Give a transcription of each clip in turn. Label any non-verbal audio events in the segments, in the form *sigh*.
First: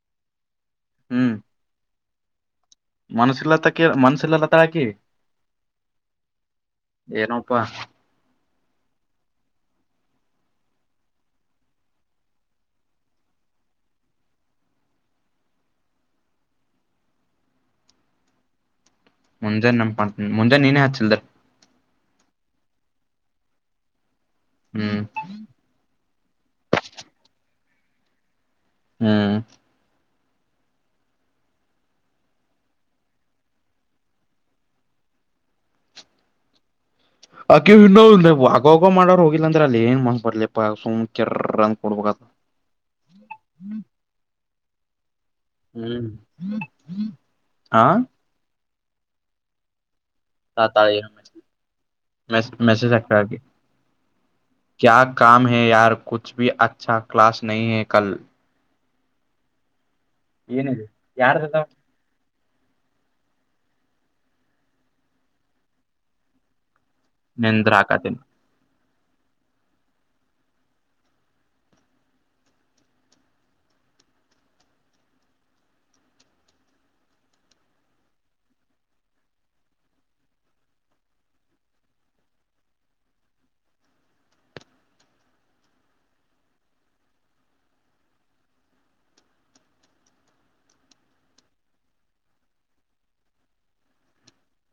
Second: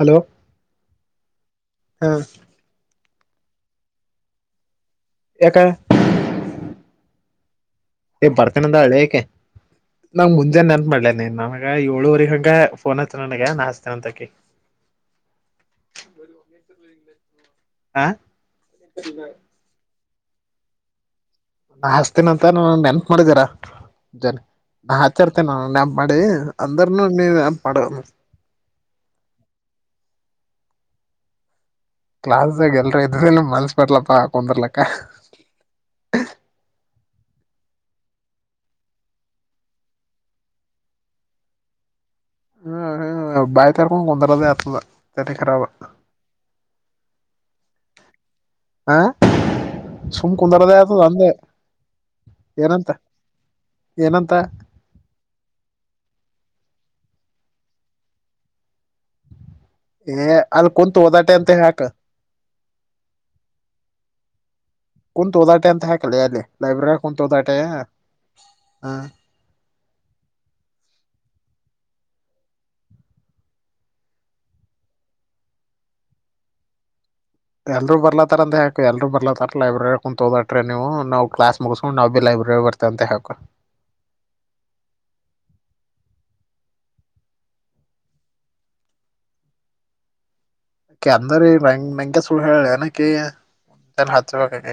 Hello ಹಾಂ ಮನಸಿಲ್ಲತ್ತ ಮನಸಿಲ್ಲಲ್ಲತ ಹಾಕಿ ಎಕ ಏನಪ್ಪಾ ಬರ್ತೇನ ಅಂದ ಹೇಳಿಕೆ ನಾ್ ಮುಂದಜೆ ನೆನ್ಪ ಮಾಡ್ಲೇನೆನ್ ನಮಗ ಏಳುವಗ ಹಂಗಗೆ ೋನ್ಯತ ನನಗೆ ನಾಸ್ತ ಅಂತಕಿ ಹ *inaudible* *inaudible* *inaudible* ಹ ಮುಂಜೆ ನಮ ಮುಂಜೆ ನೀೇ ಹಚ್ಚಿಲ್ದರ್ ನಾ ಹಚ್ತೇನ ಅಂತ ನ ನೆನ್ಪ ಮಾಡಿದೀರಾ ಜನ ನಾ ಹ್ಮ್ ಹಚರ್ತೇನಿ ನ ನೆನ್ಪ ಮಾಡಡೆ ಅಂದರನು ನನು ಪಡ ಹ್ಮ್ ಕ್ಲಾಸ್ಾಗ ಎಲ್ರ ಇದ್ದ ಮನ್ಸ್ ಬರ್ಲಪಾ ಹಾ ಕುಂದರ್ಲಕ್ಕ ಅಕ ಇನ್ನೋ ಆಗವೋಗೋ ಮಾಡೋರ್ ಹೋಗಿಲ್ಲ ಅಂದ್ರೆ ಅಲ್ಲಿ ಏನ್ ಮಾಡಬರ್ಲಲಿಪ್ಪ ಸುಂಚರ ಕಿರ್ರ್ರ್ ಅಂಥ ಕೊಡ್ಬ ಹ್ಮ ಹ್ಮ ಬಾಯಿ ತರಕೊಂಡ ಕೊಂದರದ ಆತದ ತನೆ ರಾಬ ಹ್ಮ ಹಾ ಆ ಸುಮ್ ಕು ಕುಂದರದೇ ತಾತಾಳಿ ಆತದ ಅಂದೆ ಏನಂತ ಏನಂತ ಕಾಯ್ ಕಾಮ ಹೈ ಯಾರ ಕುಚ್ ಭೀ ಅಚ್ಚ ಕ್ಲಾಸ ನಾಯಿ ಹೈ ಕಲ್ ಏ ಅಲ್ ಏನಿದೆ ಕುಂತು ಹೋದಾಟೆ ಯಾರ್ದದ ಅಂತ ಹಾಕ್ ಕುಂತೋದಾಟೆ ಅಂತ ಹಾಕಲ್ಲ ಅಲ್ಲಿ ಲೈಬ್ರರಿ ಕುಂತೋದಾಟೆ ನಿಂದ್ರ ಹಾಕತೇನಿ ಹ ಎಲ್ರು ಬರ್ಲತಾರ ಅಂತಾಕಕ್ ಎಲ್ರು ಬರ್ಲತಾರ ಲೈಬ್ರರಿ ಹ ಕು ತೋದಟ್ರೀ ನೀವು ನಾ ಕ್ಲಾಸ್ ಮುಗಸಕು ನಾ ಭ ಬಿ ಲೈಬ್ರರಿ ಬರ್ ತಂತೆೆ ಹಾಕು ಅಕ ಅಂದ್ರ ನಂಗ ನಂಗೆ ಸುಳ್ಳು ಹೇಳಿ ಅಏನಕ ಜನ ಹಚ್ಬೇಕ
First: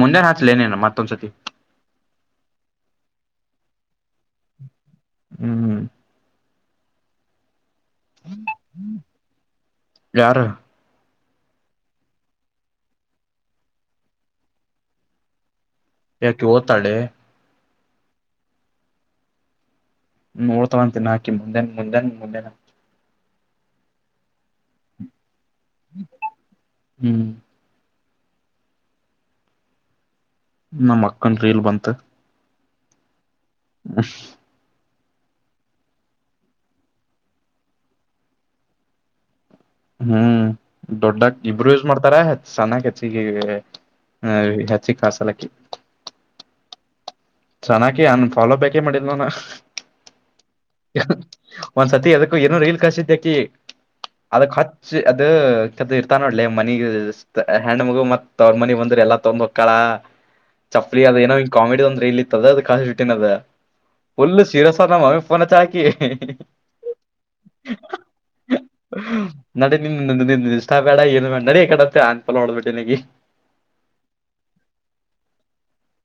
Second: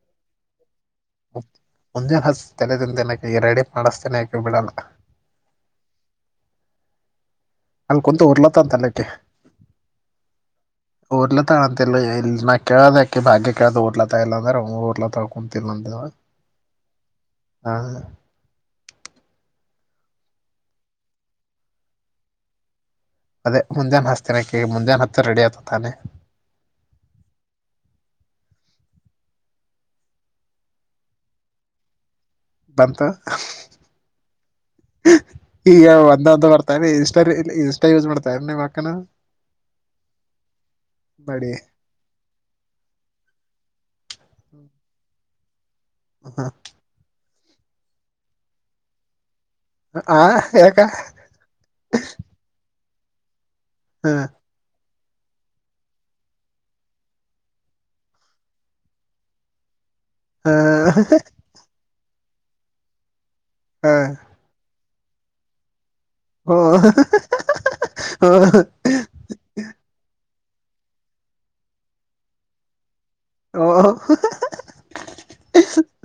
ಮುಂದೆ ಹಾಚ್ಲೇನೆೇನು ಮತ್ತೊಂದು್ಸತಿ ಮುಂಜಿನ ಹಸು ತಲೆದಿಂದ ೆನಕ ಈ ರೆಡಿ ಮಾಡಿಸ್ತೇನ ಯಾಕು ಬಿಡೋಲ್ಲ ಹ್ಮ್ ಹ್ಮ್ ಅಲ್ಲಿ ಕೊಂತ ಉರ್ಲತ ತಲೆಕ್ಕೆ ಯಾರು ಊರ್ಲ ತಳಂತ ಇ ಕೇಳಿ ಭಾಗ್ಯ ಕೇಳ ಊರ್ಲ ತ ಇಲ್ಲ ಅಂದ ಊರ್ಲ ತಾ ತಿಲಂದ ಯಾಕೆ ಓದ್ತಾಳೆ ಹಾ ನೋಡ್ತವಂತ ತಿನ್ ಹಾಕಿ ಮುಂದೆ ಮುಂದೆ ಮುಂದೆನ ಅದೇ ಮುಂದಾನನ್ ಹಸ್ತಿನ ಕೇಳಿ ಮುಂದೇಾನ ಹತ್ತು ರೆಡಿ ಆಯತ ತಾನೆ ಹ್ಮ್ ನಮ್ಮ್ ಅಕ್ಕನ್ ರೀಲ್ ಬಂತ ಬಂತ ಹ್ಮು ಈಗ ಒಂದಂತ ಬರ್ತಾ ಇನ್ಸ್ಟ ಇನ್ಸ್ಟ ಯೂಸ್ ಮಾಡ್ತಾ ನಿಮ್ಮ ಅಕ್ಕನ ಹ್ಮ್ ದೊಡ್ಡಾಗಿ ಬಡಿ ಇಬ್ರು ಯೂಸ್ ಮಾಡ್ತಾರತ್ ಚೆನ್ನಾಗಿ ಹೆಚ್ಚಿಗೆ ಹೆಚ್ಚಿ ಕಾಸಲಕ್ಕಿ ಹ್ಮ ಚೆನ್ನಾಗಿ ಅನ್ ಫಾಲೋ ಬ್ಯಾಕೇ ಮಾಡಲ್ಾನ ಹಾ ಯಾಕೆ ಒಂದ್ಸತಿ ಅದಕ್ಕೂ ಏನ ರೈಲ್ ಕಾಶ ಇದ್ದ್ಯಾಕಿ ಹಾ ಅದಚ್ ಅದು ಇರ್ತಾ ನೋಡ್ಲಿ ಮನಿ ಹೆಣಂಡ್ ಮಗು ಮತ್ ಅವ್ರ ಮನಿ ಬಂದ್ರ ಎಲ್ಲಾ ತೊಂದ್ ಹಕ್ಕಳ ಹಾ ಚಪ್ಪಲಿ ಅದ ಏನೋ ಹಿಂಗ್ ಕಾಮಿಡಿ ಒಂದ ರ ಇತ್ತದ ಅದು ಕಳಿಸಿ ಬಿಟ್ಟಿದ್ದೇನೆ ಅದ ಹಾ ಫುಲ್ಲು ಶೀರೋಸರ್ ನಮ್ಮಮ್ಮನಿಗೆ ಪೋನ ಅಚ್ಚಳ ಹಾಕಿ ಹಓ ಹ ನಡಡಿ ನಿ ನಿ ನಿಷ್ಟ ಬೇಡ ಏನು ನೀ ಈ ಕಡೆತ್ತ ಅನ್ಪಲ್ ನೋಡ್ಬಟ್ಟ ನಗೆ ಓ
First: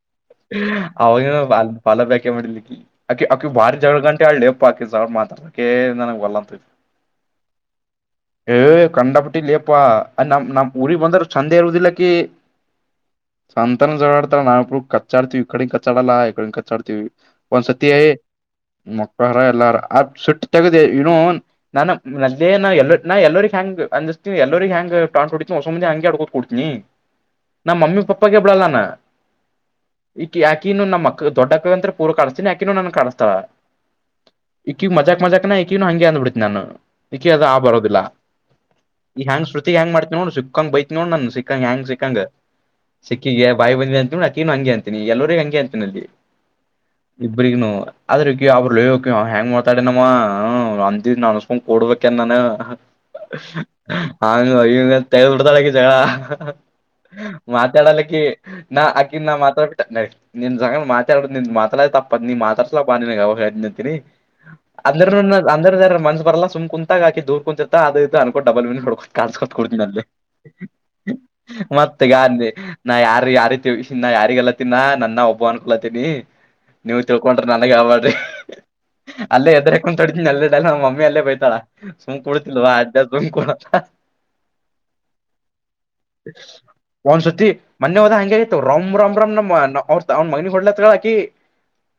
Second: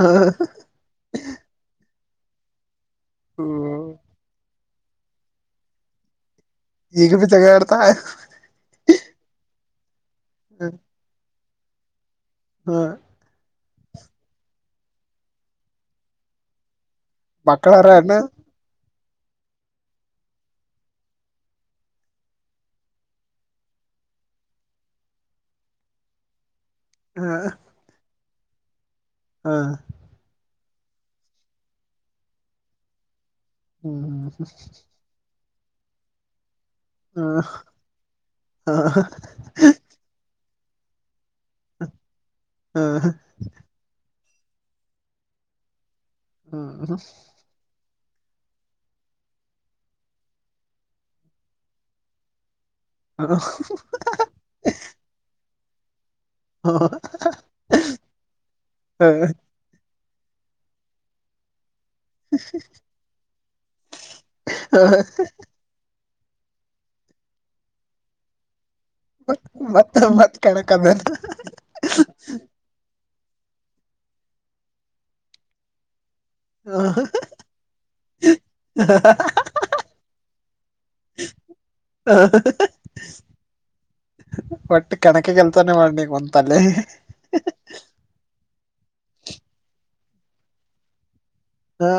ಹ ಅವಾಗ ಪಾಲ ಬಕೆ ಮಾಡಲಿ ಅಕಿ ಅಿ ಬಾರಿ ಹ್ಮ್ ಜಗಳ ಗಂಟೆ ಹೇಳಲಿ ಾಕಿದ್ ಅವಡ್ ಮಾತಾಡ್ಬೇಕ ನನಗೆ ಒಲ್ಲ ಅಂತತ್ತು ಈಗ ವಿ ಜಗಳ ಆಡ್ತಾಳ ಏ್ ಕಂಡಾಪಟ್ಟಿಲ್ಲೆಯಪ್ಪಾ ನಮ್ ನಮ್ಮ್ ಊರಿಗೆ ಬಂದ ಸಂದೆ ಇರುವುದ ಇಿಲ್ಲಕ್ಕ ಹ್ಮ ಸಂತರ ಜಗಾಡತ ನಾವುು ಕಚ್ಚಾಡ್ತೀವಿ ಇ ಕಡೆ ಕಚ್ಚಡಲ್ಲ ಇಡೆ ಕಾಡ್ತೀವಿ ಒಂದ್ಸತಿ ಮಕ್ಕಳಾರ ಐ ಅಣ್ಣ ಮಕ್ಕಳಾರ ಎಲ್ಲಾರ ಆ ಸುಟ್ಟಿ ತಗದ ಇನ್ನು ನಾನ ಮದೇ ನಾ ಎಲ್ಲ ನಾ ಎಲ್ಲರಿಗೆ ಹೆಂಗ ಅಂದಿಸತಿ ಎಲ್ಲರಿಗೆ ಹೆಂಗ ಟಾಟ್ ಹೊಡತೀನಿ ಹೊಸ ಮುಂದೆ ಹಂಗೆ ಅಡ್ಕೋ್ ಕೊಡ್ತೀನಿ ಹಾ ನ ಮಮ್ಮಿ ಪಪ್ಪಾಗ ಬಿಳಲ್ಲಾನ ಹಾ ಈಕ ಯಾಕ ಇನು ನಮ್ಮಕ್ಕ ದೊಡ್ಡಕ್ಕ ಅಂತ ಪೂ ಕಿಸತೀನ ಯಾಕ ಇನ್ನುನು ನನ್ ಕಿಸಸ್ತಳ ಹ್ಮ್ ಇಕಿ ಮಜಾಕ್ ಮಜಾಕ್ ನ ಈಕ ಹಂಗೆ ಅಂದ್ಬಿಡ್ತಿ ನಾನು ಹ್ಮ್ ಅದ ಆ ಬರೋದಿಲ್ಲ ಹ ಈ ಹೆ್ಯಾಂಗ್ ಶರುತಿ ಹೆಂಗ ಮಾಡ್ತಿನನ ನೋ ಸಿಕ್ಕಂಗ ಬೈತ ನೋಡ್ ನನ್ ಸಿಕ್ಕಂಗ ಹೆಂಗ ಸಿಕ್ಕಂಗ ಹ ಸಿಕ್ಕಿಗೆ ಬಾಯಿ ಬಂದಿ ಅಂತ ನೀನು ಹಂ ಅಂತೀಿ ಎಲ್ಲರಿಗೆ ಹಂಗೆ ಅಂತೀನಿಲ್ಲಿ ಹ್ಮ ಹ ್ರನು ಅದ್ರ ಅವರು ಲಯ ಹೆಂಗ ಮಾಡ್ತಾಡ ನಮ್ಮ ಅಂದ ನ ಅ ಕೊಡ್ಬೇಕಕ್ಕೆೆನಾನ ಹಾಂಗಯ ತಬಡ್ತ ಜಗಳ ಮಾತಾಡಲ್ಲಕ್ಕೆ ನಾ ಆಕಿ ನ ಮಾತಾಡ್ ನ ನಿನ್ ಜಗನ್ ಮಾತಾಡೋದು ನಿ ಮಾತಾಡ ತಪ್ಪ ನೀ ಮಾತತ್ರಸಲ ಬಗೆ ಯಾವಾಗ ಹೇಳ್ದಂತೀನಿ ಅ ಅಂದ್ರ ಮನ್ಸ್ ಬರಲ್ಲ ಸು್ ಕುಂತಾಗಾಕಿೂರ್ ಕುಂತಿತ ಅದ ಅನ್ಕೋ ಡಬಲ್ನ್ ನಡ್ಕು ಕಸಕತ್ ಕೊಡ್ತ ಮತ್ತ ನಲ್ಲ ಮತ್ ಕಣಕದ ಮತ್ತೆ ಗಾಿ ನಾ ಯಾರ ಯಾರೀತಿ ನಾ ಯಾರಿಗೆಲ್ಲ ಿನ ನನ್ನ ಒಬ್ಬ ಅನ್ಕೊಲತೀನಿ ನೀವು ತಿಳ್ಕೊಂಡ್ರಿ ನನ್ಗ ಆಬಡ್ರಿ ಅಲ್ಲೇ ಎದ್ರಕೊಂಡ್ ತಡನಿ ಎಲ್ಲಲ್ಲ ನಮ್ಮ ಮಮ್ಮಿ ಅಲ್ಲೇ ಬಯ್ತಾಳ ಸುಂ್ಕ ಕೊಡತಿಲ್ವಾ ಅದ ಸುಂ್ ಕೊಡ ಒಟ್ಟಿ ಕಣಕ ಕೆಲ್ಸಾನೇ ಮಾಡನಿ ಕುಂತಲ್ಲಿ ಒಂದ್ ಸತಿ ಮನೆೆ ಹೋದ ಹಂಗ ಆಗತವ ರಮ್ ರಮ್ ರಮ್ ನಮ್ ಅವ್ರ ಅವ್ನ ಮಗನಿ ಹೊಡ್ಲತ್ಾಕಿ ಹಾ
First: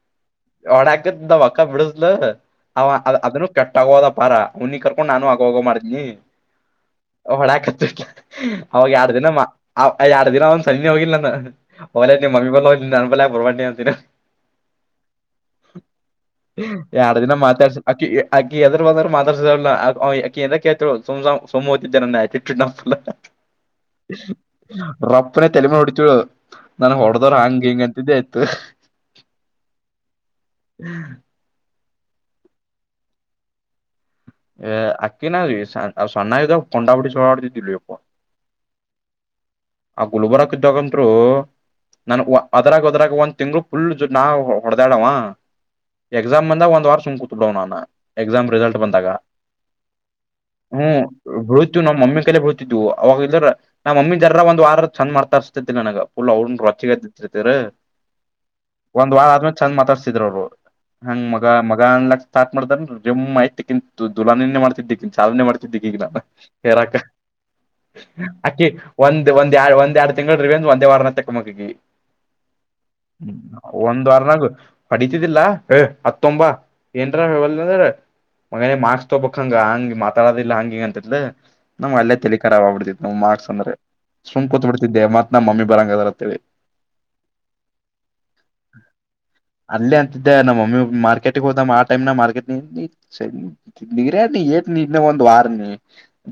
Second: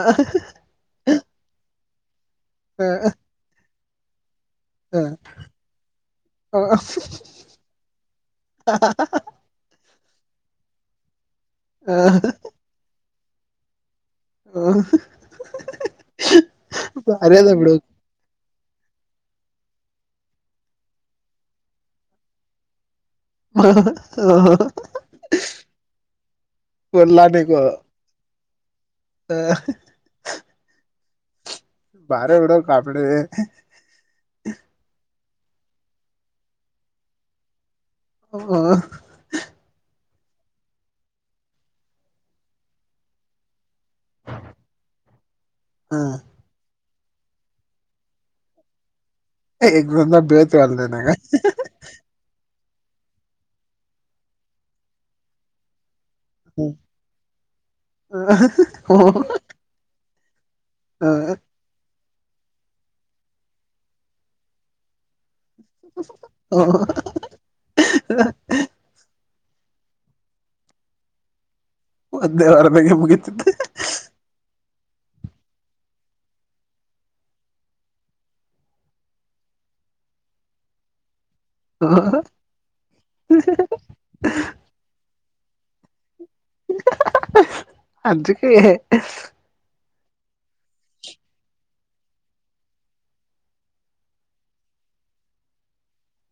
ಒಡಾಕದ ವಕ್ಕ ಬಿಡುದ್ಲು ಅವ ಹ ಅದನ್ನು ಕೆಟ್ಟಗೋದ ಪಾರ ಅವ್ನಿಗೆ ಕರ್ಕೊಂಡ್ ನಾನು ಆಗ ಹೋಗೋ ಮಾಡಿದನಿ ಹ ಹೊಳಾಕತ್ ಅವಾಗ ಯಾರ ದಿನಮ್ಮ ಆ ಯರ ದಿನ ಒಂದ್ ಸಣ್ಣಿ ಹೋಗಿಲ್ಲ ನ ಹೋಗ್ಲ ಹ ನಿಮ್ಮಿ ಬಲ್ಲೋಗ ನನ್ಪಲ್ಲ ಬರ್ಬ ಅಂತಿನ ಎಡು ದಿನ ಬಾರಿ ಅದ ಬಿಡು ಮಾತಾಡ್ ಅಕಿ ಅಕ್ಕಿ ಎದ್ರರು ಬದರು ಮಾತಸ ಅಿ ಎದೇಳ್ು ಸಮ್ ಸಮ್ ಹ್ತಿದ್ದೆ ನನ್ನಿ ರಪ್ಪನೇ ತೆಲೆಮ ಡತ ನನ್ ಹೊಡದವ್ರ ಹಂಗ ಹಿಂಗಂತಿದ್ದೆ ಆಯ್ತು ಹ ಹ್ಮ್ ಬಹಾರ ಉಡೋ ಕಪಡೆ ಎ ಆಕಿ ನ ಸನ್ನ ಇದೀಗ ಕೊಂಡಾಪುಡಿಿ ಸುಳ್ಳಿ ಆಡ್ತ್ತುಲ್ ಹ ಆ ಗುಲ್ಬರಕ್ ಇದ್ದೋಗಂದರು ನಾನ ಅದರಾಗ ಅದ್ರಾಗ ಒಂದ್ ತಿಂಗ್ಳ ುಲ್ ಜೊ ನಾ ಹೊಡೆದಾಡವಾ ಎಕ್ಸಾಮ್ ಬಂದ ಒಂದ್ ವ ಸು್ೂತ್ ಬಿಡ್ಡ ನಾನ ಎಕ್ಸಾಮ್ ರಿಸಲ್ಟ್ ಬಂದಾಗ ಎಗ ಜನ ಬೇಳ್ತ ಅಲ್ದನಗ ಇ ನ್ ಮಮ್ಮಿ ಕಲೆಗ್ ಹೋಗತಿದ್ವು ಅವಾಗ ನಮ್ಮ ಮಮ್ಮಿ ಜರ ಒಂದು ವಾರ ಚಂದ ಮಾಡ್ತರ್ಸತತಿಲ್ಲ ನನಗ ಲ್ ಅವ್ರ ರಚಿಗೆರ್ತಿರ ಒಂದ್ ವಾರ ಆದ್ಮೇ ಚಂದ ಮಾತಾಡ್ಸತಿದ್ರರು ಅವ್ರು ಹಂಗ್ ಮಗ ಮಗ ಅನ್ ಸ್ಟಾರ್ಟ್ ಮಾಡ್ದೆಮ್ ಆಯ್ತತಿ ಕಿಂತ ದುಲಾನಿನೇ ಮಾಡ್ತಿದ್ದಿಂತತ್ ಸಾಧನೆ ಮಾಡ್ತಿದ್ದಿಗ ನಾನು ಹೇರಾ ಅಕಿ ಒಂದ್ ಒಂದ್ ಎ ಒಂದ್ ಎರಡ್ ತಿಂಗಳ ರ ಒಂದು ಒಂದೇ ವಾರ ನ ತಕ್ಕ ಮಗಗಿ ಒಂದೇ ವಾರ ಬೇಗೆ ಮುಗತಿದ್ದೆ ಒಂದ್ ವಾರನಾಗು ಅಡಿತಿದ್ದಿಲ್ಲಾ ಏ ಹತ್ತೊಂಬ ಏನ್ರಲ್ ಮಗನೆೇ ಮಾರ್ಕ್ಸ್ ತೊೋಬಬೇಕಕ್ ಹಂಗ ಹಂಗಗೆ ಮಾತಾಡೋದಿಲ್ಲಾ ಹಂಗಿಂಗ ಅಂತ ನಮ್ ಅಲ್ಲೇ ತಲಿಕಖಾವ್ಬ ಬಿಡ್ತಿದ ನ್ ಮಾರ್ಕ್ಸ್ ಅಂದ್ರೆ ಸುಂ ಕೂತ್ ಬಿಡ್ದಿದ್ದೇ ಮತ್ ನಮ್ಮಿ ಬರಂಗ ಅದರ ಅಂತೇಳಿ ಅಜಕ್ಕೆ ಅಲ್ಲೇ ಅಂತಿದ್ದೆ ನಮ್ಮ ಮಮ್ಮಿ ಮಾರ್ಕೆಟಗ್ ಹೋದ ಆ ಟೈಮ್ ನ ಮಾರ್ಕೆಟ್ ನಿ ಸರಿ ತಿಗ್ರ ನೀ ಏತ್ ನಿನ ಒಂದ ವಾರ್ ನೀ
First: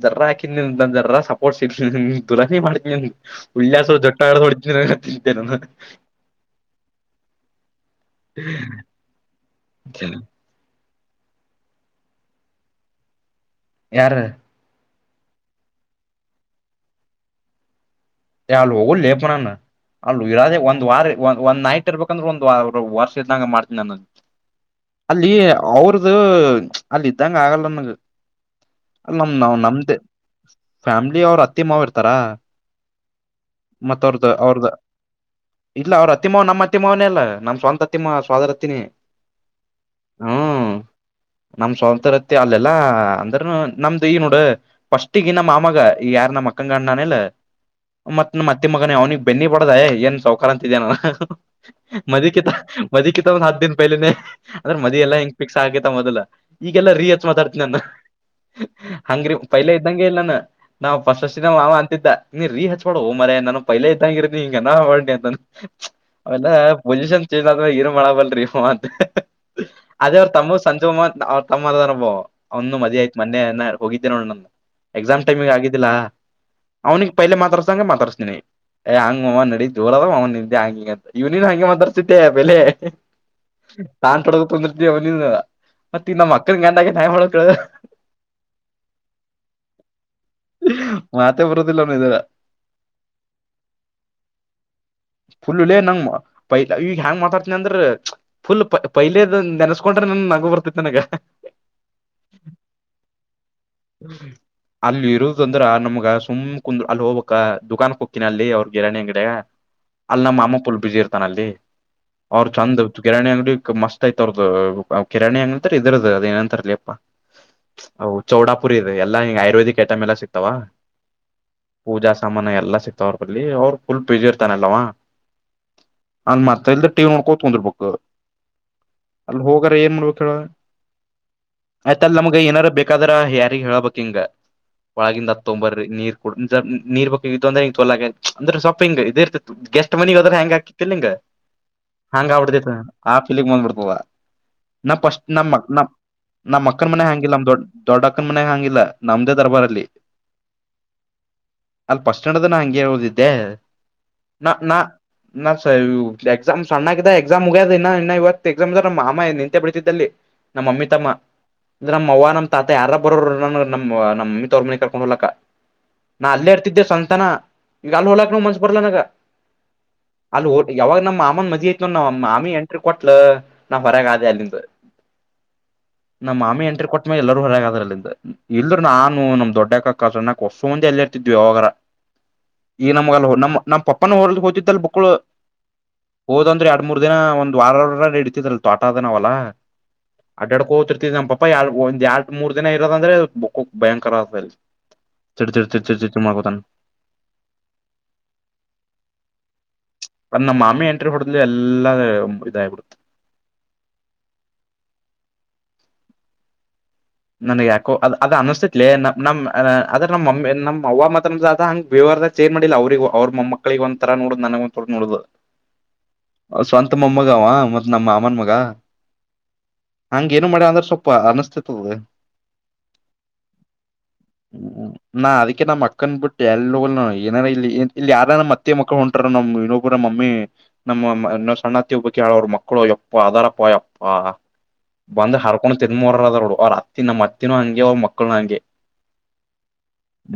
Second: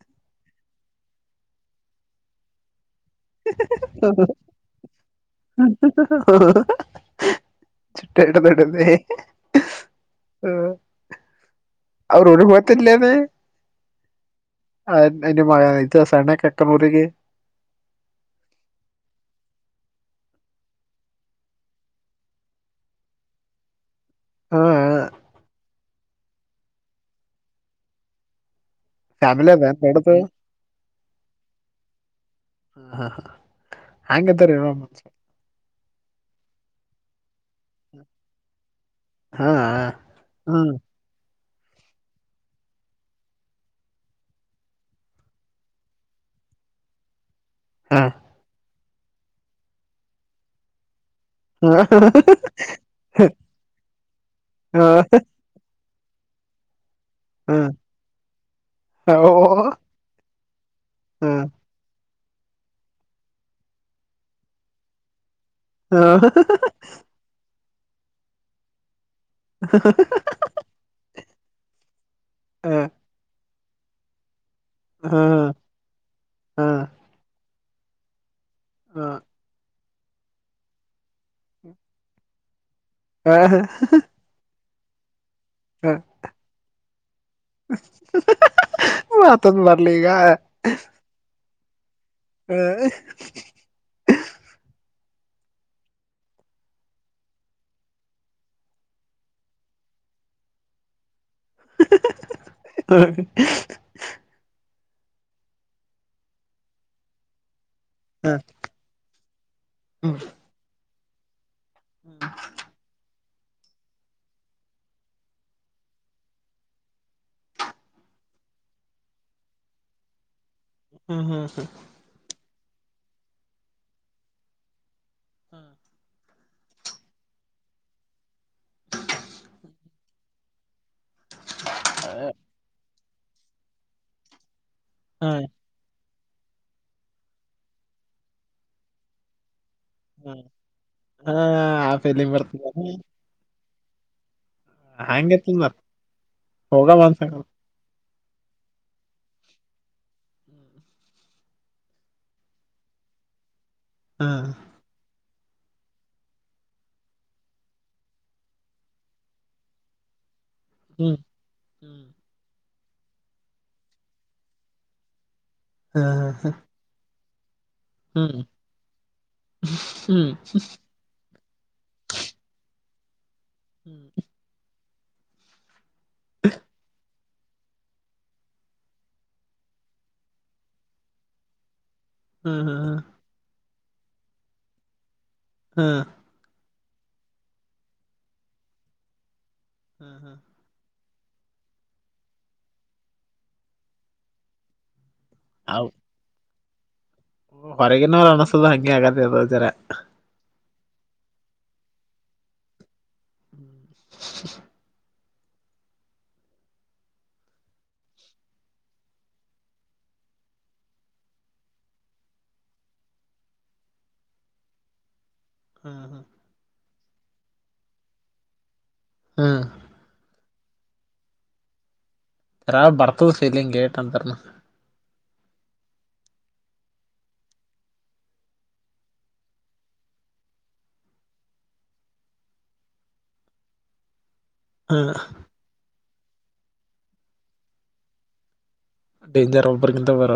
ಜರ ಹಾಕಿದ ನಿ ಜರ ಸಪೋರ್ಟ್ಸ್ ಇ ದುರಿ ಮಾಡ್ತ ಉಳ್ಳಾಸ ಜೊಟ್ಟ ಆಡೆ ತೊಳ ಕ ಚುಟ್ಟ ಇಟ್ಟ ದೊಡ್ಡ್ದ ಹ ಹ್ಮ ಅವರು ಒಳ ಹತ್ತಲ್ಲನೆ ಯಾರು ಆ ಎ ಮ ಇದು ಸಣ್ಣ ಕಕ್ಕನೂಲಗೆ ಯಲ್ಗಲ್ಲೇಪನನ್ನ ಅಲ್ಲೂ ಇರದೇ ಒಂದ ವಾರ ಒಂದ ಒಂದ ನೈಟ್ ಇರ್ಬೇಕಂದ್ರೆ ಒಂದ್ ವ ವರ್ಷ ಇದ್ದಂಗ ಮಾಡ್ತನಿ ನಾನದು ಹ ಅಲ್ಲಿ ಅವ್ರದು ಅಲ್ಲಿ ಇದ್ದಂಗ ಆಗಲ್ಲನಗೆ ಅಲ್ಲ ನಮ ಫ್ಯಾಮಿಲಿ ನಾವ ಅದ ನಮ್ದೇ ನೋಡದು ಫ್ಯಾಮಿಲಿ ಅವ್ರ ಅತ್ತಿ ಮಾವ ಇರ್ತಾರಾ ಹಾ ಹಾ ಹಾ ಮತ್ತ ಅವ್ರ್ದ ಅವ್ರದ್ದ ಇಲ್ಲ ಅವ್ರ ಅತ್ತಿ ಮಾವ ನಮ್ಮ್ ಅತ್ತಿ ಮಾವನೇ ಅಲ್ಲ ನಮ್ಮ್ ಸ್ವಂತ ಪ್ರತಿಮ್ಮ ಸ್ದರತಿನಿ ಹಾ ಹ್ಮ ಹ್ಮ್ ನಮ್ ಸ್ವಾತಂತ್ರತ್ಯ ಅಲ್ಲೆಲ್ಲಾ ಅಂದ್ರನು ನಮ್ದು ಈ ನೋಡ ಪಫಸ್ಟ್ ಈಗ ನಮ್ಮ ಮಾಮಗ ಈ ಯಾರ ನಮ್ಮ ಅಕ್ಕಂಗ ಅಣ್ಣನಲ್ಲ ಹಾ ಮತ್ ನ ಮತ್ತೆ ಮಗನ ಅವ್ನಿಗೆ ಬೆನ್ನಿ ಬಡೋದ ಏನ್ ಸೌಖಕಾರ ಅಂತ ಇದೇನಲ್ಲ ಮದಕ್ಕಿತ ಮದಕ್ಕಿತ ಒಂದ್ ಹತ್ ದನ್ ಪೈಲಿನೇ ಅದ್ರೆ ಹಾ ಮದಿ ಎಲ್ಲಾ ಹೆಂಗ ಫಿಕ್ಸ್ ಆಗೇತ ಮೊದಲ ಈಗೆಲ್ಲಾ ರಿಯಚ್ ಹಾ ಮಾತಾಡ್ತೀನಿ ನಾನು ಹಂಗ್ರೀ ಪೈಲ ಇದ್ದಂಗೆ ಇಲ್ಲ ನಾನು ನಾ ಫಸ್ಷನ ಮಾವ ಅಂತಿದ್ದ ನೀ ರೀ ಹತ್ತ ಡ ಹೋ ಮರ ನಾನು ಪೈಲೆ ಗಿರನಿ ಹಿಂಗ ನ ಮಾಡಿ ಅಂತಾನ ಅವೆಲ್ಲ ಪೊಸಿಷನ್ ಇರು ಮಳ ಬಲ್ರಅಂತ ಅದೇ ಅವ್ರ ತಮ್ಮ ಸಂಜ ಅವ್ರ ತಮ್ಮ ಅ ಅವ್ನು ಮದ ಆಯ್ತ್ ಮನೆಯ ಹೋಗಿದ್ದ ನೋ ನ ಎಕ್ಸಾಮ್ ಟೈಮಿಗೆ ಆಗಿದ್ದಿಲ್ಲಾ ಅವ್ನಿಗೆ ಪೈಲೆ ಮಾತಾಡ್ಸಂಗಗೆ ಮಾತಾಡ್ಸನಿ ಏ ಹಂಗ ನಡೀ ಜೋಲ ಅದ ಅವನ ನಿದೆ ಹಂಗ ಹಂಗಂತ ಇವ್ನ್ ಹಂಗಗೆ ಮಂದರ್ಸಿದ್ದೆ ಬೆಲೆ ನಾನ್ ತೊಡಗಂದ ಮತ್ತೆ ಇನ್ನ ಮಕ್ಳಿಗೆ ಗಂಡಾಗಿ ನಾಯಿ ಮಾಡ ಮಾತೊಂದು ಬರ್ಲಿ ಈಗ ಮತೆ ಬರೋದಿಲ್ಲವ ಇದ ಹ ಫುಲಲ್ಲೇ ನಂಗ ಪೈ ಈಗ ಹೆಂಗ್ ಮಾತಾಡ್ತಿನನಿ ಅಂದ್ರ ಫುಲ್ ಪೈಲದ ನೆನ್ಸ್ಕೊಂಡ್ರೆ ನನ್ ನಗು ಬರ್ತತಿನಗ ಹೌ ಅಲ್ಲಿ ಇರುದ ಅಂದ್ರ ನಮ್ಗ ಸುಮ್ ಕುಂದ ಅಲ್ಲಿ ಹೋಗ್ಕ ದುಕಾಕ್ ಹಕ್ಕಿನಲ್ಲಿ ಅವ್ರ ಗಿರಾಣಿಂಗಡಡೆ ಅಲ್ಲಿ ನಮ್ಮ ಅಮ್ಮ ಪುಲ್ ಬಿಸಿಿ ಇರ್ತಾನ ಅಲ್ಲಿ ಅವ್ರ ಚಂದ ಕಿರಾಣಿ ಅಂಗ್ಡಿ ಮಸ್ತ್ ಆಯ್ತ್ ಅವದ ಕಿರಾಣಿ ಅಂಗಂತರ್ ಇದ್ರದದು ಅದ ಏನಂತಾರಲಪ್ಪಾ ಹ ಚೌಡಾಪುರ್ ಇದೆ ಎಲ್ಲಾ ಆುರ್ವೇಕ್ ಐಟಮ ಎಲ್ಲ ಸಿಕ್ತಾವ ಹ್ಮ ಹ್ಮ ಹ್ಮ ಪೂಜಾ ಸಾಮಾನ ಎಲ್ಲಾ ಸಿಕ್ತಾವ ಅವ್ರ ಬಲ್ಲಿ ಅವ್ರು ಫುಲ್ ಪಿಜಿ ಇರ್ತಾನಲ್ವಾ *inaudible* ಅಂದ ಮತ್ತ ಇಲ್ದ ಟಿ ಕುಂತ್ಕಂಡಿ ಇರಬೇಕು ಅಲ್ಲಿ ಹೋಗಾರ ಏನ್ ಮಾಡ್ಬೇಕಕ್ ಹೇಳ ಆಯ್ತ ಅಲ್ ನಮ್ಗ ಏನಾದಾರು ಬೇಕಾದ್ರ ಯಾರಿ ಹೇಳಬೇಕಕ್ ಹಿಂಗ ಒಳಗಿಂದ ಹತೊಗೊಂಡು ಬರಿ ನೀರ್ ನೀರ್ ಬ ಅಂದ್ರೆ ತೋಲಾಗೆ ಅಂದ್ರೆ ಶಾಪಿಂಗ್ ಇದ ಇರ್ತಗೆಸ್ ಎ ಮನಿ ಹದ್ರ ಹ್ಮ್ ಹೆಯಾಂಗ್ ಹಾಕಿತಿ ನಿಂಗ ಹಾ ಆ ಹಾಂಗ ಫೀಲಿಂಗ್ ಬರ್ತದ ಆಬಿಡ್ತ ಆ ಪಿಲಿನ್ಬಂದ್ಬಿಡ್ಬವ ನಾ ಫಸ್ಟ್ ನಮ್ಮ ಹಂಗೆತ್ತನ್ ಮತ್ ನ ನಮ್ಮ್ ಹೋಗ ಮಕ್ಕನ್ ಮನೆ ಬಂದಸ ಹಂಗಿಲ್ಲ ಹಾ ನಮ್ ದೊಡ್ ದೊಡ್ಡ ಅಕ್ಕನ್ ಮನ್ಯಾಗ ಹಾಂಗಿಲ್ಲ ನಮ್ದೇ ದರ್ಬಾರ್ ಅಲ್ಲಿ ಹ್ಮ್ ಅಲ್ ಪಫಸ್ಟ್ಯಾಂಡ್ ಅದ ನ ಹಂಗೆ ಹದಿದ್ದೆ ಹಾ ನಾ ನಾ ನಾ ಸರ್ ಎಕ್ಸಾಮ್ ಸಣ್ಣಾಗ ಎಕ್ಸಾಮ್ ಉಗ್ಯದ ಇ ಇನ್ನು ಇವತ್ತು ಎಕ್ಸಾಮ್ ಇದ ಮಾಮ ನಿಂತೆ ಬೆಳತಿದ್ದಲ್ಲಿ ನಮ್ಮಮ್ಮಿ ತಮ್ಮ ಹ್ಮ್ ಅಂದ ನಮ್ಮ್ ಅವ್ವ ನಮ್ಮ ತಾತ ಯಾರ ಬರೋ ನಮ್ಮ ನಮ್ಮಿ ತವ್ರ ಮನೆ ಕರ್ಕೊಂಡ್ ಹೋಗಲಕ ನಾ ಅಲ್ಲೇರ್ತಿದ್ದೆ ಸವಂತನ ಈಗ ಅಲ್ಲಿ ಹ ಹೊೋಲಾಕ್ ಹ್ಮ್ ನ್ ಮನ್ಸ್ ಬರ್ಲ ನಗ ಹ್ಮ್ ಹ್ಮ್ ಅಲ್ಲಿ ಹ ಯಾವಾಗ ನಮ್ಮ ಮಾಮನ್ ಮದಿ ಐತಿ ಆಮಿ ಎಂಟ್ರಿ ಕೊಟ್ಲ ನಾ ಹ್ಮ್ ಹೊರಗಾದೆ ಅಲ್ಲಿಂದ ನಮ್ಮ ಮಾಮಿ ಎಂಟ್ರ ಕೊಟ್ಟ ಎಲ್ಲರೂ ಹೊರಗದ್ರ ಅಲ್ಲಿಂದ ಇಲ್ರು ನಾನು ನಮ್ ದೊಡ್ಡಕ್ಕ ಸುನ್ನಕ್ ಅಷ್ಟ ಮಂದಿ ಎಲ್ಲಿ *unintelligible* ಯಾವಾಗ ಈಗ ನಮಗ ನಮ್ಮ ನಮ್ಮ್ ಪಪ್ಪನ ಹೊರ್ ಹತಿದ್ದಲ್ ಬುಕ್ಕಳು ಹ್ಮ್ ಹೋದಂದ್ರೆ ಎರಡ್ ಮೂರ್ ದಿನ ಒಂದ ವಾರ ವಾರ ಇಡ್ತಿದ್ರಲ್ ತೋಟ ಅದವಾವಲ್ಲಾ ಹ್ಮ ಹ್ಮ್ ಅಡ್ಡಾಡ್ಕ ಹೋಗ್ತಿರ್ತಿದ್ ನ್ ಎಾಳ್ ಒಂದ್ ಎರಡು ಮೂರ್ ದಿನ ಇರದ ಅ ಬಕ್ ಭಯಂಕರ ಆಗ್ತ ಚಿ ಚಿ ಹೌ ಚಿ ಚಿ ಚಮಾ ಕೊದ ಹೊರಗಿನವ್ರು ಅನಸೋದು ಹಂಗೆ ಆಗತ್ತ ಅದ ಜರ ಅ ನಮ್ಮ ಮಾಮಿ ಎಂಟ್ರಿ ಹೊಡದ್ಲು ಎಲ್ಲಾ ಇದ ಆಬಿಡುತ್ತೆ ಹ್ಮ್ ನನ್ಗ್ ಯಾಕೋ ಅ ಅದ ಅನಿಸ್ತತ್ಲಿ ನಮ್ಮ್ ಅದ್ರ ನಮ್ಮಮ್ಮಿ ನಮ್ ಅವವ ಮಾತ್ರ ಹಂಗ ವಿವದ ಏ ಮಾಡಿಲ್ಲ ಅವ್ರಗ ಅವ್ರ ಮೊ ಮಕ್ಕಳಿಗೆ ಒಂಂತರ ನೋಡುದು್ ನನಗ ಒಂದಥ ನೋಡ್ದುದು ಹಾ ಹಾ ಸ್ವಂತ ಮಮ್ಮಗ ಅವ ಮತ್ ನಮ್ಮ ಅಮ್ಮನ್ ಮಗ ಹ್ಮ್ ಹಂಗ ಏನು ಮಾಡ್ಯ ಅಂದ್ರೆ ಸ್ವಲ್ಪ ಅನಿಸ್ತಿತದದೆ ಬರ್ತದ್ ಸಲಿಂಗಗೆ ಟ್ ಅಂತಾರ ಹ್ಮ್ ನಾ ಅದಕ್ಕೆ ನಮ್ಮ ಅಕ್ಕನ್ ಬಿಟ್ಟು ಎಲ್ಗ ಏನಾರ ಇ ಇಲ್ಲಿ ಯಾರ ಮತ್ತೆ ಮಕ್ಳು ಹೊಂಟ ನಮ್ ಇನ್ನೊಬ್ಬುರ ಮಮ್ಮಿ ನಮ್ಮ ಇ ಸಣ್ಣತ್ತ ಹಬ್ಬಿ ಹೇಳೋರು ಮಕ್ಕಳು ಯಪ್ಪ ಅದಾರಪ್ಪ ಯಪ್ಪಾ ಹಾ ಬಂದ್ ಹರ್ಕೊಂಡ್ ತಿಂದ ಮೋರ ಅದೋಡು ಅವ್ರ ಅತ್ತಿ ನಮ್ಮ ಅತ್ತಿನ ಹಂಗೆ ಅವ್ರ ಮಕ್ಳನ ಹಂಗೆ ಡೇಂಜರ್ ಅಬರ್ಗಿಂತ ಅವರ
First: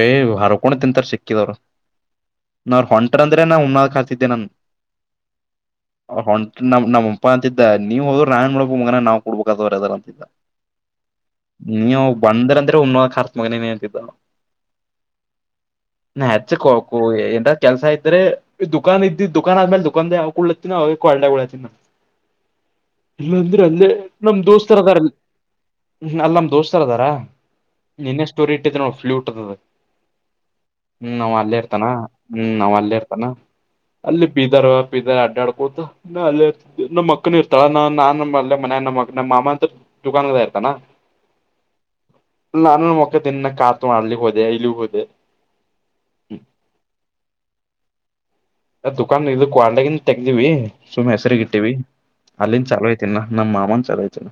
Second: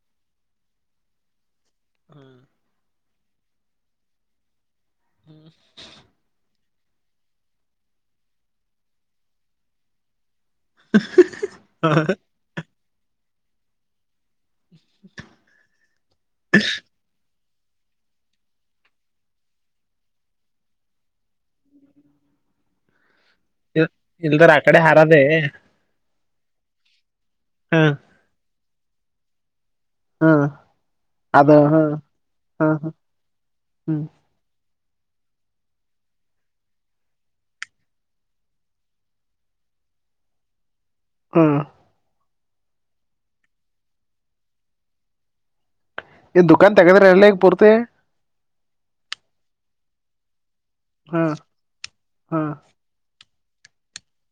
ಏ್ ಹೊರಕೊಂಡ ತಿಂತಾರ ಸಿಕ್ಕಿದವ್ರ ನಾವ್ರ ಹೊಂಟ ಕಟ ಹುನ್ನಾಾಸಿದ್ದೆ ಹ ನಮ್ ನಮ್ಮಪ್ಪ ಅಂತಿದ್ದ ನ ನೀವು ಹೋ್ರು ರಾಯ್ ನೋಳ ಮಗನ ನಾವ್ ಕೊಡ್ಬೇಕವ್ರ ಯ ಅದಾರ ಅಂತಿದ್ದ ಹ ನೀ ಬಂದ್ರ ಅಂದ್ರೆ ಹುಮನಾಬಾದ ಹರ್ತ್ ಮಗನೇನ್ ಅಂತಿದ್ದ ನೆಚ್ಚ ಕೊಕೋ ಎಂದ ಕೆಲಸ ಇದ್ದೆ ದುಾ ಇದ್ದಿ ದುಖಾನ್ ಆದ್ಮೇಲೆ ದುಕಾದ ಅವಾಗ ಕುಳತ್ತಿನ ಅವಳ್ಳ ಉತಿನ ಇಲ್ಲಾ ಅಂದ್ರೆ ಅಲ್ಲೇ ನಮ ಇಲ್ದರ ಆ ಕಡೆ ದೋಸ್ತರದಾರ ಹಾರದೆ ಹ್ಮ ಅಲ್ಲ ನಮ್ ದೋಸ್ತಾರ್ ಅದಾರ ಹ ಇನ್ನೇ ಸ್ಟೋರಿ ಇಟ್ಟಿದ ನೋ ಫ್ಲೂಟ್ ಅದದ ಹ ಹ್ಮ್ ನಾವ್ ಅದ ಅಲ್ಲೇ ಹ ಇರ್ತಾನ ಹ್ಮ್ ನಾವ್ ಅಲ್ಲೇ ಇರ್ತಾನ ಅಲ್ಲಿ ಬಿದರ್ ಪದರ್ ಅಡ್ಡಡ್ಕೋದು ನಾ ಅಲ್ಲೇ ಇರ್ ನಮ್ಮ ಅಕ್ಕನ್ ಇರ್ತಾಳ ನ ನಾನನ್ ಅಲ್ಲ ಮನ ನಮ್ಮ ಮಕ್ಕ ನಮ್ಮ ಮಾಮ ಅಂತ ಚುಕಂಗದ ಇತಾ ಹ್ಮ ನಾನ ಮಕ ತಿ ಇನ್ನ ಕಾತ್ ಮಾಡ್ಲಿ ಹದೆ ಇಲ್ಲಿ ಹೋದೆ ಇನ್ ದುಕಾನ್ ತಗದ್ರ ಎಳ್ಳ ಈಗ ಪೂರ್ತಿ ದುಕಾನ್ ಇದು ಕ್ವಾಲ್ಟಿಗನ್ ತೆಗ್ದಿವವಿ ಸುಮ್ಮ್ ಹ್ಮ ಹೆಸಗ್ ಇಟ್ಟಿವವಿ ಹ್ಮ್ ಅಲ್ಲಿಂದ ಚಲೋ ಐ ತಿನ್ನನ್ನ ಮಾಾಮಾ ಚಲಾಯ ಚಲ್ಲ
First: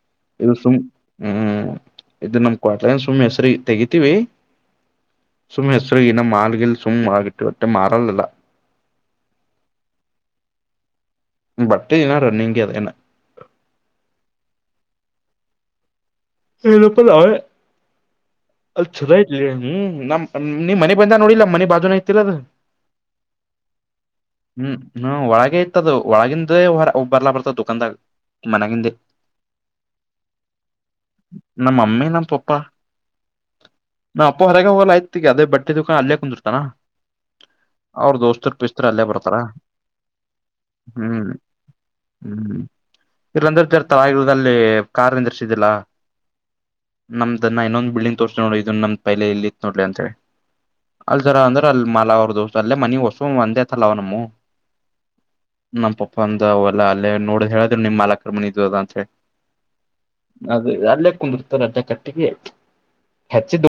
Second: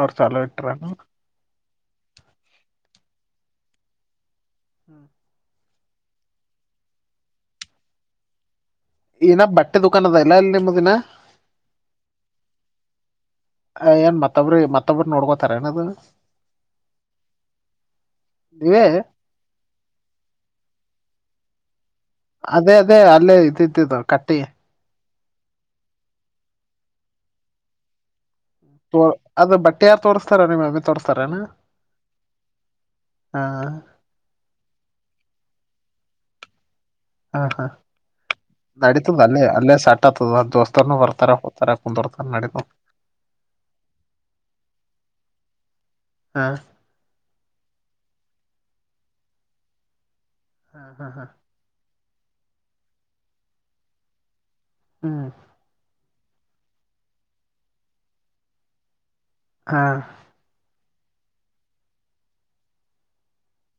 ಅವರು ಚಲೋ ಇಟ್ಟ್ರನು ಹ್ಮ್ ಇದದು ನಮ್ ಕ್ವಾಟ್ಲನ್ ಸುಮ್ಮ್ನೆ ಹೆಸ್ರ ತೆಗತಿೀವಿ ಹ್ಮ್ ಸುಮ್ಮ್ ಹೆಸರು ಇನ್ನ ಮಾಲ್ಗಲ್ ಸುಮ್ ಆಗಿಟ್ಟು ಅತ್ತೆ ಮಾರಲ್ಲಿಲ್ಲ ನ ಬಟ್ಟೆ ದುಕಾನ ಅದ ಇಲ್ಲ ಇಲ್ಲಿ ನಿಮ ದಿನ ಬಟ್ ಲ್ಲ ರನ್ನಿಂಗಗೆ ಅದ ಏನ್ ಮತ್ತೊಬ್್ರ ಮತ್ತೊಬ್ಬ್ರ ನೋಡ್ಕೋತಾರ ಏನದು ಎಪ ಅವ ನೀವೇ ಅಲ್ಲಿ ಚದಾಯ ಇಲ್ಲ ಹ್ಮ್ ನ್ ನೀಮ್ ಮನೆ ಬಂದ ನೋಡಿಲ್ಲ ಮನೆ ಬಾಜುನ. ಐತಿಲ್ಲ ಅದು ಅದೇ ಅದೇ ಅಲ್ಲೇ ಇದಿದ್ದಿದ್ದು ಕಟ್ಟಿ. ಹ್ಮ್ ಹ್ಮ ಒಳಗ ಇತದ ಒಳಗಿಂದೇ ಹೊ ಬರ್ಲಾ ಬರ್ತದ ದುಕಾದಾಗ ಮನಗಿಂದ. ತೋ ಅದು ಬಟ್ಟೆ ಯಾರ್ ತೋರಿಸಸ್ತಾರ ನಿಮ್ ಅ ತೋರ್. ನಮ್ಮ ಅಮ್ಮಿ ನಮ್ಮ ಪಪ್ಪಾ. ಹ ನಾಪ್ಪ ಹೊರಗೆ ಹೋಗಲ್ಲ ಆಯ್ತಿಗೆ ಅದೇ ಬಟ್ಟೆದುಕಾ ಅಲ್ಲಿಯ ಕುಂದಿರ್ತನಾ. ಹಾ ಹಾ. ಅಲ್ಲೇ ನಡೀತದ ಬರ್ತಾರ ಅಲ್ಲಿ ಅಲ್ಲೇ ಸಟ್ ಆತದ ದೋಸ್ತನು ಹ್ಮ್ ಬರ್ತಾರ ಹೋಗ್ತಾರ ಕುಂದರ್ತಾರ ನಡೀತ. ಇಲ್ಲಂದ್ರ ಜರ್ ತಗರೋದ ಅಲ್ಲಿ ಕಾರ್ಿಂದರ್ಷ್ಟ ಇದಿಲ್ಲಾ. ಹಾ. ನಮ್ದನ್ನ ಇನ್ನೊಂದ್ ಬಿಲ್ಡಿಂಗ್ ತೋರ್ಸ ನೋಡ ಇದನ್ ನಮ್ ಪೈಲೆ ಇಲ್ಲಿತ್ ನೋಡ್ಲಿ ಅಂತ ಹ ಅಲ್ ಹ ತರ ಅಂದ್ರೆ. ಮಲ ಅವ್ರ ದೋಸ ಅೇ ಮನಿ ಹೊಸ ಒಂದೇತ ಅಲ್ಲ ಅವ ನಮ್ಮ. ಹ್ಮ್. ನಮ್ಮ ಪಪ್ಪ ಅಂದ ಅವಲ್ಲ ಅಲ್ಲೇ ನೋಡ ಹೇಳಿದ್ರೆ ನಿಮ್ ಮಾಲಕರ್ಮನಿ ಇದ್ ಅದ ಅಂತ. ಹಾ. ಅದ ಅಲ್ಲೇ ಕುಂದರ್ತ ರಜ ಕಟ್ಟಿಗೆ ಹೆಚ್ಚಡ್.